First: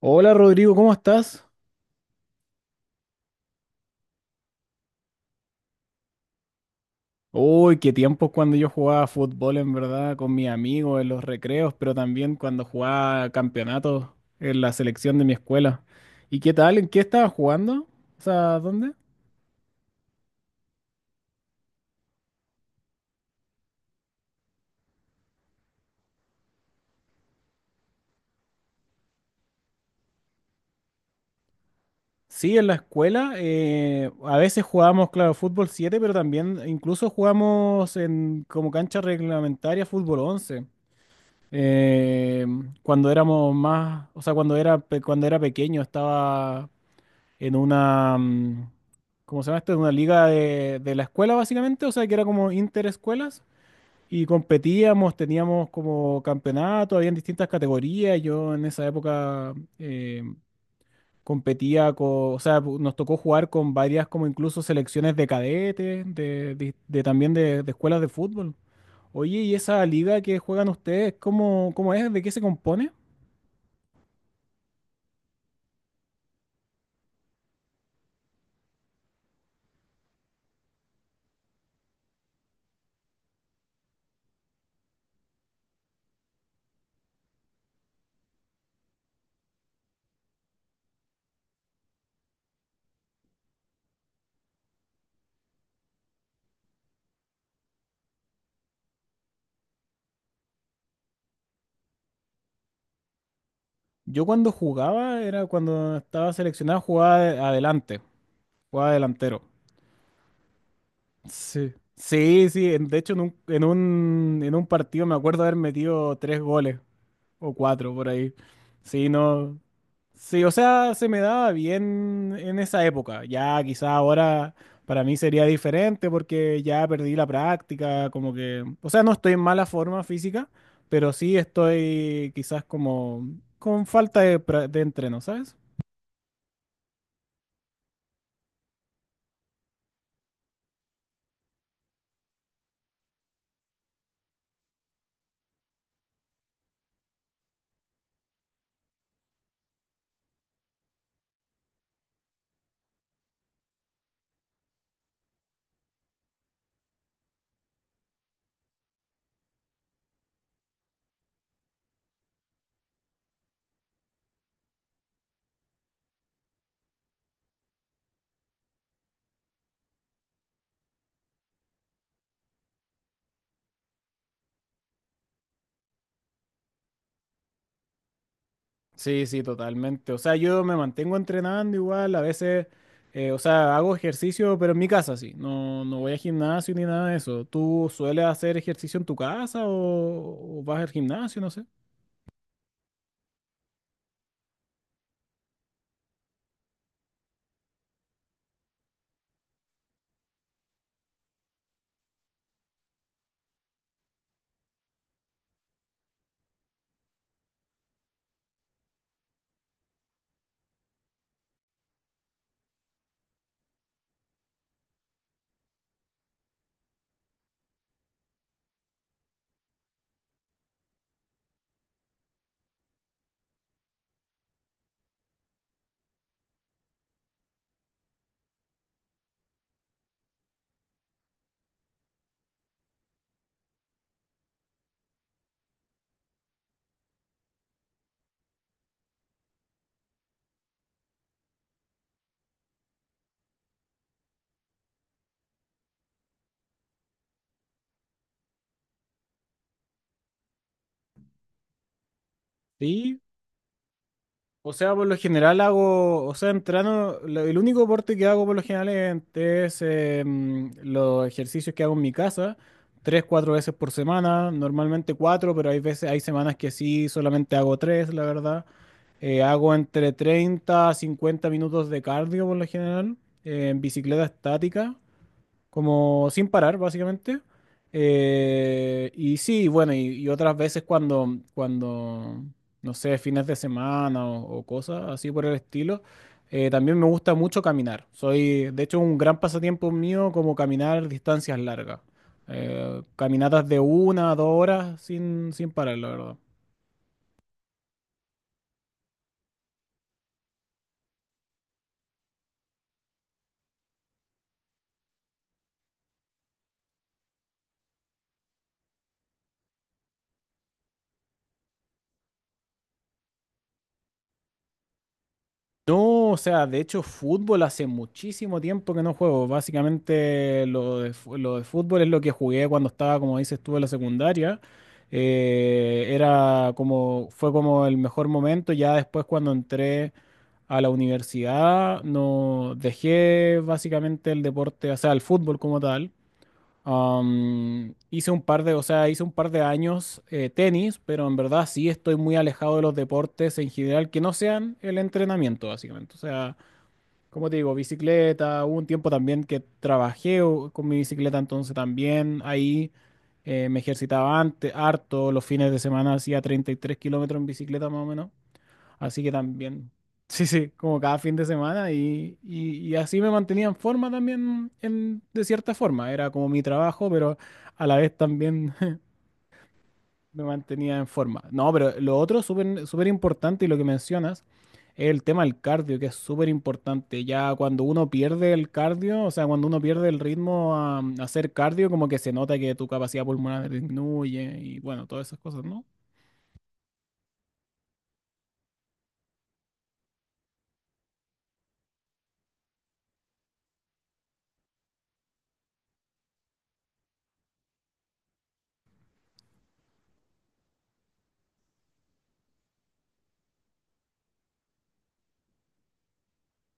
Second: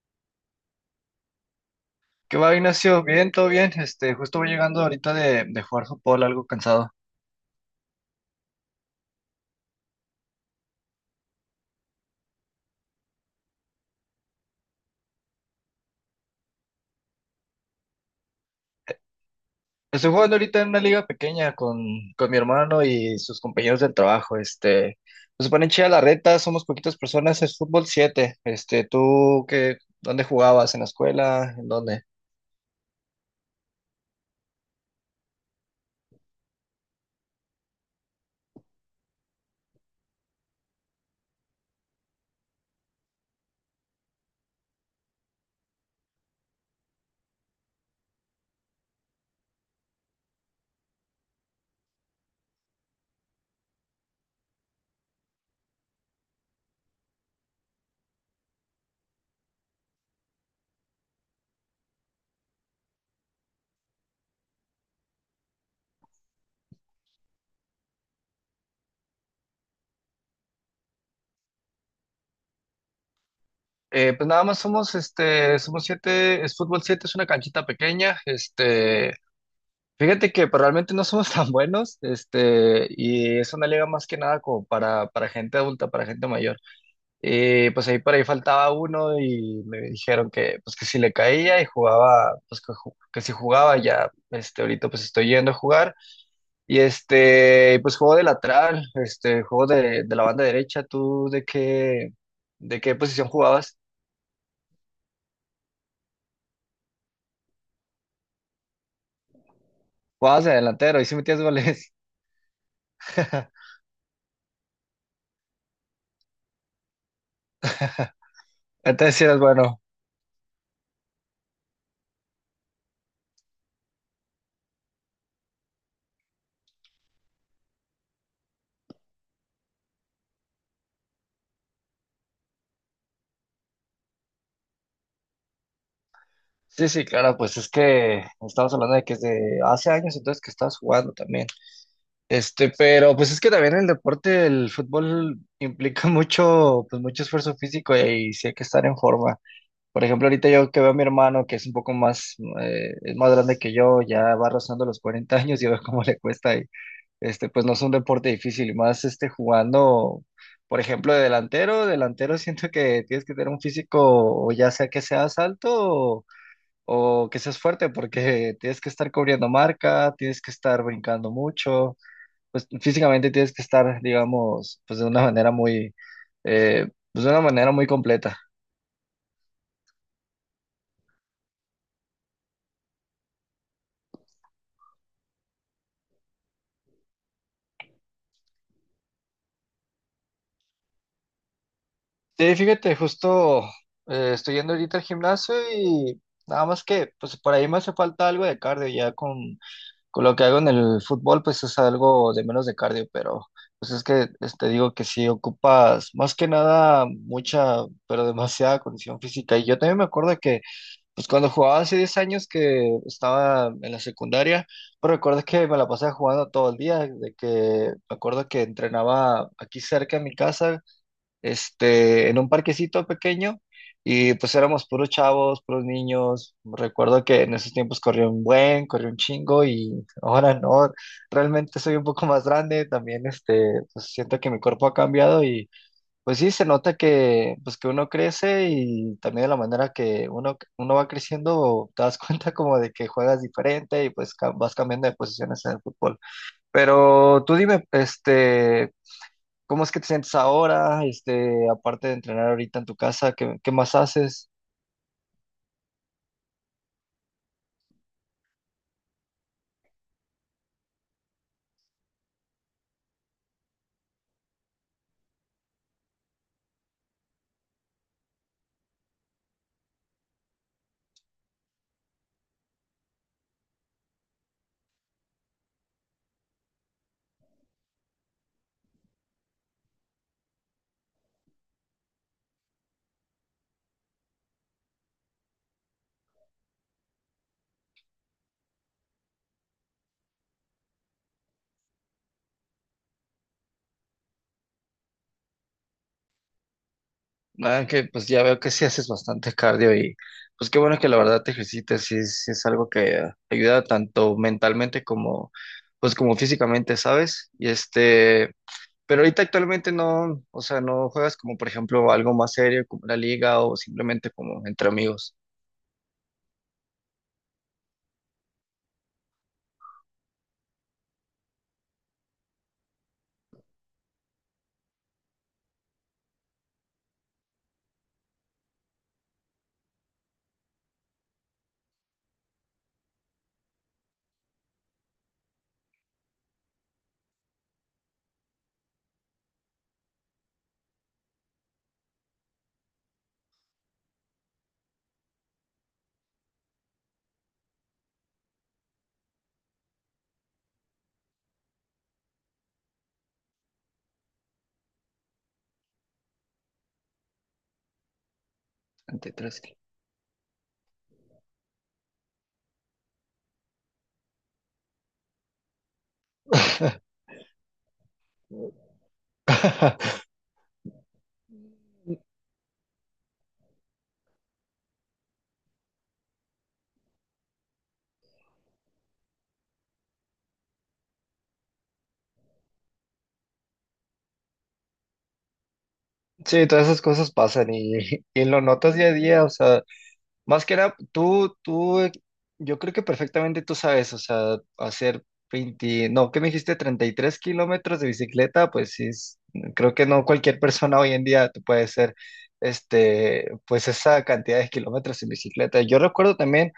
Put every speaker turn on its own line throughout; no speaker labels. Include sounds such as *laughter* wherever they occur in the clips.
Hola Rodrigo, ¿cómo estás?
¿Qué va, Ignacio? Bien, todo bien. Justo voy llegando ahorita de jugar fútbol, algo cansado.
Uy, qué tiempos cuando yo jugaba fútbol en verdad con mis amigos en los recreos, pero también cuando jugaba campeonatos en la selección de mi escuela. ¿Y qué tal? ¿En qué estabas jugando? O sea, ¿dónde?
Estoy jugando ahorita en una liga pequeña con mi hermano y sus compañeros del trabajo. Nos ponen chida la reta, somos poquitas personas, es fútbol 7. ¿Tú qué, dónde jugabas? ¿En la escuela? ¿En dónde?
Sí, en la escuela. A veces jugábamos, claro, fútbol 7, pero también incluso jugamos en como cancha reglamentaria fútbol 11. Eh, Cuando éramos más, o sea, cuando era, cuando era pequeño estaba en una, ¿cómo se llama esto? En una liga de la escuela, básicamente, o sea, que era como interescuelas. Y competíamos, teníamos como campeonato, habían distintas categorías. Yo en esa época competía con, o sea, nos tocó jugar con varias como incluso selecciones de cadetes, de también de escuelas de fútbol. Oye, ¿y esa liga que juegan ustedes, cómo es? ¿De qué se compone?
Pues nada más somos, somos siete, es fútbol 7, es una canchita pequeña. Fíjate que pues, realmente no somos *laughs* tan buenos. Y es una liga más que nada como para gente adulta, para gente mayor. Y pues ahí por ahí faltaba uno y me dijeron que pues que si le caía y jugaba, pues que, que si jugaba ya, ahorita pues estoy yendo a jugar. Y pues juego de lateral, juego de la banda derecha. ¿Tú de qué posición jugabas?
Yo cuando jugaba, era cuando estaba seleccionado, adelante, jugaba delantero.
Jugabas de delantero y si metías
Sí,
goles.
sí, sí. De hecho,
*laughs*
en un partido me acuerdo haber metido tres goles o cuatro por ahí. Sí,
Entonces sí eras
no.
bueno.
Sí, o sea, se me daba bien en esa época. Ya quizá ahora para mí sería diferente porque ya perdí la práctica, como que, o sea, no estoy en mala forma física, pero sí estoy quizás como con falta de, de entreno, ¿sabes?
Sí, sí, claro, pues es que estamos hablando de que desde hace años entonces que estabas jugando también. Pero pues es que también el deporte, el fútbol implica *laughs* mucho, pues mucho esfuerzo físico y, sí hay que estar en forma. Por ejemplo, ahorita yo que veo a mi hermano que es un poco más, es más grande que yo, ya va rozando los 40 años *laughs* y veo cómo le cuesta. Y, pues no es un deporte difícil, y más jugando, por ejemplo, de delantero, delantero *laughs* siento que tienes que tener un físico, o ya sea que seas alto o que seas fuerte, porque tienes que estar cubriendo marca, tienes que estar brincando mucho, pues físicamente tienes que estar, digamos, pues de una manera muy, eh, pues de una manera muy completa.
Sí, sí, totalmente. O sea, yo me mantengo entrenando igual, a veces, o sea, hago ejercicio, pero en mi casa sí. No, no voy a gimnasio ni nada de eso. ¿Tú sueles hacer ejercicio en tu casa o vas al gimnasio? No sé.
Sí, fíjate, justo estoy yendo ahorita al gimnasio y nada más que, pues por ahí me hace falta algo de cardio, ya con lo que hago en el fútbol, pues es algo de menos de cardio, pero pues es que te digo que sí ocupas más que nada mucha, pero demasiada condición física. Y yo también me acuerdo que pues cuando jugaba hace 10 años que estaba en la secundaria, pero recuerdo que me la pasaba jugando todo el día, de que me acuerdo que entrenaba aquí cerca de mi casa, en un parquecito pequeño, y pues éramos puros chavos, puros niños. Recuerdo que en esos tiempos corría un buen, corría un chingo, y ahora no, realmente soy un poco más grande, también pues siento que mi cuerpo ha cambiado, pues sí, se nota que, pues que uno crece y también de la manera que uno, uno va creciendo, te das *laughs* cuenta como de que juegas diferente y pues vas cambiando de posiciones en el fútbol. Pero tú dime, ¿cómo es que te sientes ahora? Aparte de entrenar ahorita en tu
Sí.
casa, ¿qué, qué más haces?
O sea, por lo general hago, o sea, entreno, el único deporte que hago por lo general es, los ejercicios que hago en mi casa, tres, cuatro veces por semana, normalmente cuatro, pero hay veces, hay semanas que sí, solamente hago tres, la verdad. Hago entre 30 a 50 minutos de cardio por lo general, en bicicleta estática, como sin parar básicamente. Y sí, bueno, y otras veces cuando, no sé, fines de semana o cosas así por el estilo, también me gusta mucho caminar. Soy, de hecho, un gran pasatiempo mío como caminar distancias largas. Caminatas de una a dos horas sin, sin parar, la verdad.
Ah, que pues ya veo que sí haces bastante cardio y pues qué bueno que la verdad te ejercites, sí es algo que ayuda tanto mentalmente como, pues como físicamente, ¿sabes? Pero ahorita actualmente no, o sea, no juegas como, por ejemplo, algo más serio como la liga o simplemente como entre amigos,
No, o sea, de hecho, fútbol hace muchísimo tiempo que no juego. Básicamente, lo de fútbol es lo que jugué cuando estaba, como dices tú, en la secundaria. Era como, fue como el mejor momento. Ya después, cuando entré a la universidad, no dejé básicamente el deporte, o sea, el fútbol como tal. Hice un par de, o sea, hice un par de años tenis, pero en verdad sí estoy muy alejado de los deportes en general que no sean el entrenamiento, básicamente. O sea, como te digo, bicicleta, hubo un tiempo también que trabajé con mi bicicleta, entonces también ahí me ejercitaba antes, harto, los fines de semana hacía 33 kilómetros en bicicleta más o menos. Así que
entre tres.
también, sí, sí, como cada fin de semana y así me mantenía en forma también, en, de cierta forma. Era como mi trabajo,
*laughs*
pero a la vez también *laughs* me mantenía en forma. No, pero lo otro súper súper importante y lo que mencionas es el tema del cardio, que es súper importante. Ya cuando uno pierde el cardio, o sea, cuando uno pierde el ritmo a hacer cardio, como que se nota que tu capacidad pulmonar disminuye y bueno, todas esas cosas, ¿no?
Sí, todas esas cosas pasan y lo notas día a día, o sea, más que nada, tú, yo creo que perfectamente tú sabes, o sea, hacer 20 no, ¿qué me dijiste? 33 kilómetros de bicicleta, pues sí, creo que no cualquier persona hoy en día te puede hacer, pues esa cantidad de kilómetros en bicicleta. Yo recuerdo también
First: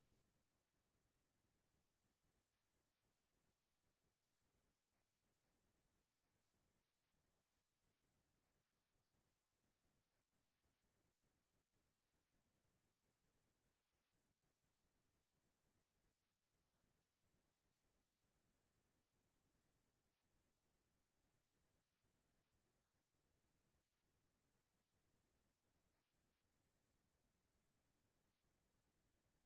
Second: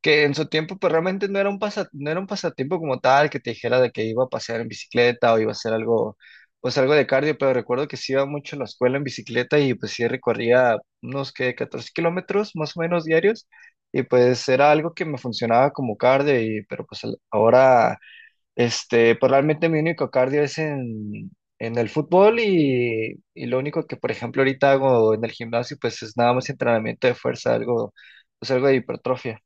que en su tiempo pues realmente no era un pasa, no era un pasatiempo como tal, que te dijera de que iba a pasear en bicicleta o iba a hacer algo, pues algo de cardio, pero recuerdo que sí iba mucho a la escuela en bicicleta y pues sí recorría unos que 14 kilómetros más o menos diarios y pues era algo que me funcionaba como cardio, y pero pues ahora, pues realmente mi único cardio es en el fútbol, y lo único que por ejemplo ahorita hago en el gimnasio pues es nada más entrenamiento de fuerza, algo, pues algo de hipertrofia.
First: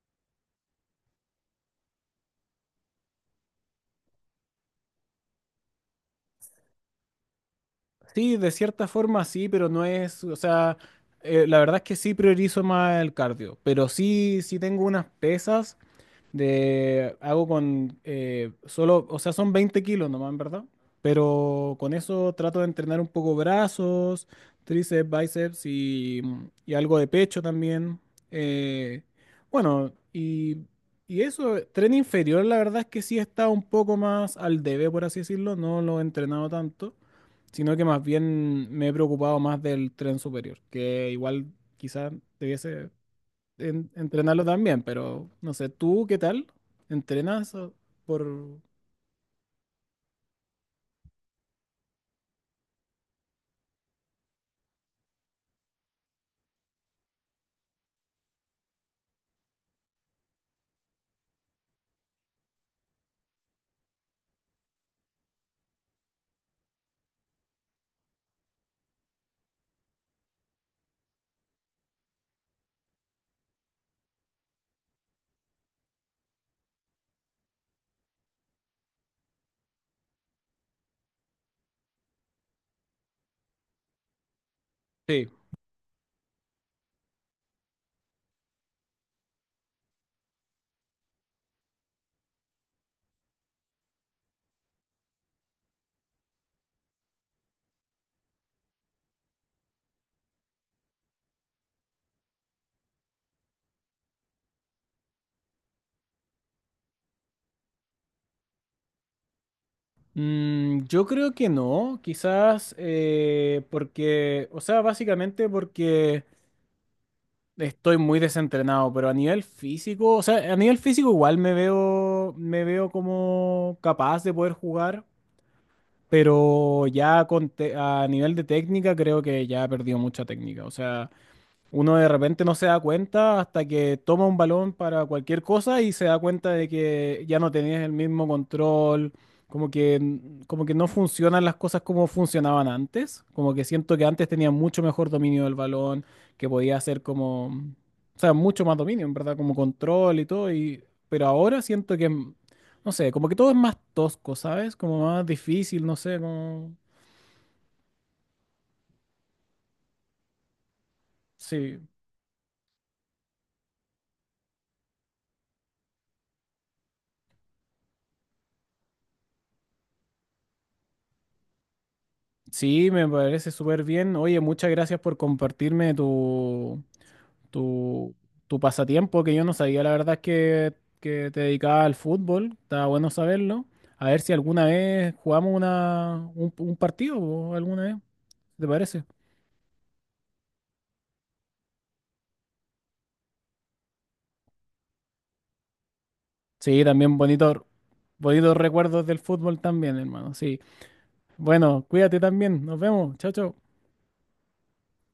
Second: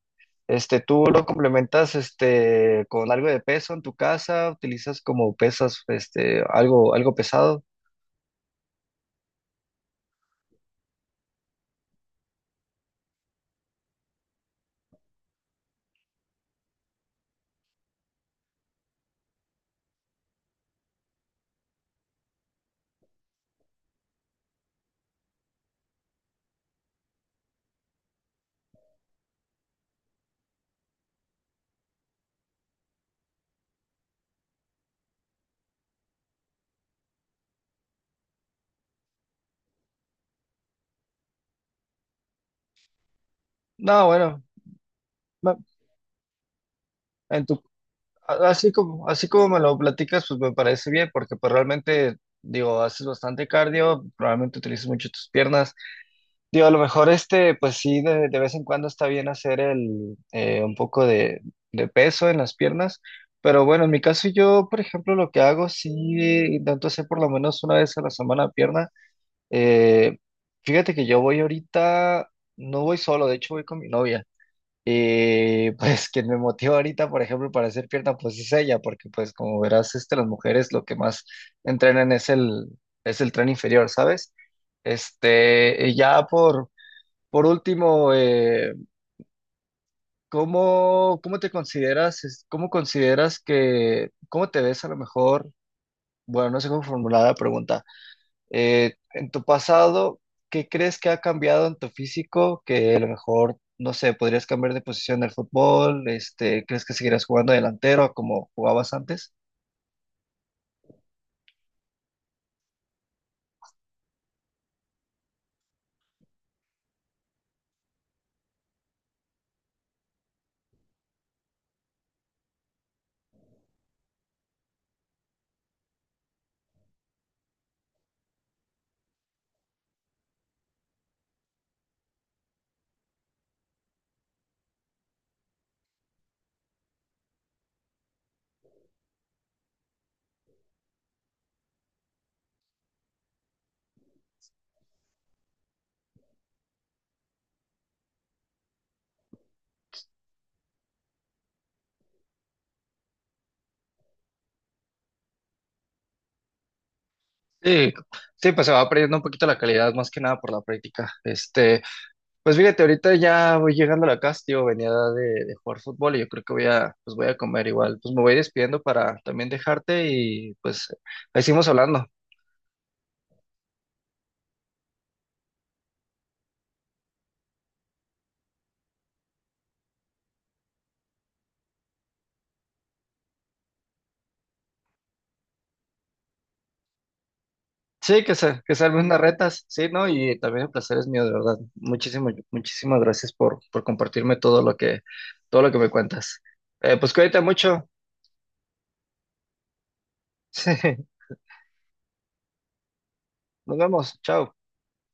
¿Tú lo complementas, con algo de peso en tu casa, utilizas como pesas, algo, algo pesado?
Sí, de cierta forma sí, pero no es, o sea, la verdad es que sí priorizo más el cardio, pero sí, sí tengo unas pesas de hago con solo, o sea, son 20 kilos nomás, en verdad. Pero con eso trato de entrenar un poco brazos, tríceps, bíceps y algo de pecho también. Eh, bueno, y eso, tren inferior, la verdad es que sí está un poco más al debe, por así decirlo. No lo he entrenado tanto, sino que más bien me he preocupado más del tren superior, que igual quizás debiese
No, bueno,
entrenarlo también, pero no
no,
sé, ¿tú qué tal?
en
¿Entrenas
tu,
o por...?
así como me lo platicas, pues me parece bien, porque pues realmente, digo, haces bastante cardio, probablemente utilizas mucho tus piernas. Digo, a lo mejor pues sí, de vez en cuando está bien hacer un poco de peso en las piernas. Pero bueno, en mi caso yo, por ejemplo, lo que hago, sí intento hacer por lo menos una vez a la semana pierna. Eh, Fíjate que yo voy ahorita, no voy solo, de hecho voy con mi novia. Y *laughs* pues quien me motiva ahorita, por ejemplo, para hacer pierna, pues es ella, porque pues como verás, las mujeres lo que más entrenan es es el tren inferior, ¿sabes?
Sí.
Y ya por último, ¿cómo, cómo te consideras, cómo consideras cómo te ves a lo mejor? Bueno, no sé cómo formular la pregunta. En tu pasado, ¿qué crees que ha cambiado en tu físico? Que a lo mejor, no sé, podrías cambiar de posición en el fútbol, ¿crees que seguirás jugando delantero como jugabas antes?
Yo creo que no, quizás porque, o sea, básicamente porque estoy muy desentrenado, pero a nivel físico, o sea, a nivel físico igual me veo como capaz de poder jugar, pero ya con a nivel de técnica creo que ya he perdido mucha técnica, o sea... Uno de repente no se da cuenta hasta que toma un balón para cualquier cosa y se da cuenta de que ya no tenías el mismo control, como que, como que no funcionan las cosas como funcionaban antes, como que siento que antes tenía mucho mejor dominio del balón, que podía hacer como, o sea, mucho más dominio, en verdad, como control y todo, pero ahora siento que, no sé, como que todo es más tosco, ¿sabes? Como más difícil, no sé, como...
Sí, sí, pues se va perdiendo un poquito la calidad, más que nada por la práctica.
Sí.
Pues fíjate, ahorita ya voy llegando a la casa, tío, venía de jugar fútbol y yo creo que voy a comer igual. Pues me voy despidiendo para también dejarte y pues ahí seguimos hablando.
Sí, me parece súper bien. Oye, muchas gracias por compartirme tu, tu pasatiempo, que yo no sabía, la verdad es que te dedicabas al fútbol. Está bueno saberlo. A ver si alguna vez jugamos un partido, po, alguna vez,
Sí, que
si
se,
¿te
que
parece?
salven unas retas, sí, ¿no? Y también el placer es mío, de verdad. Muchísimo, muchísimas gracias por compartirme todo lo que me cuentas.
Sí,
Pues
también
cuídate
bonito,
mucho. *laughs*
bonitos recuerdos del fútbol también, hermano. Sí.
Sí,
Bueno, cuídate también. Nos vemos. Chao, chao.
nos vemos. Chao.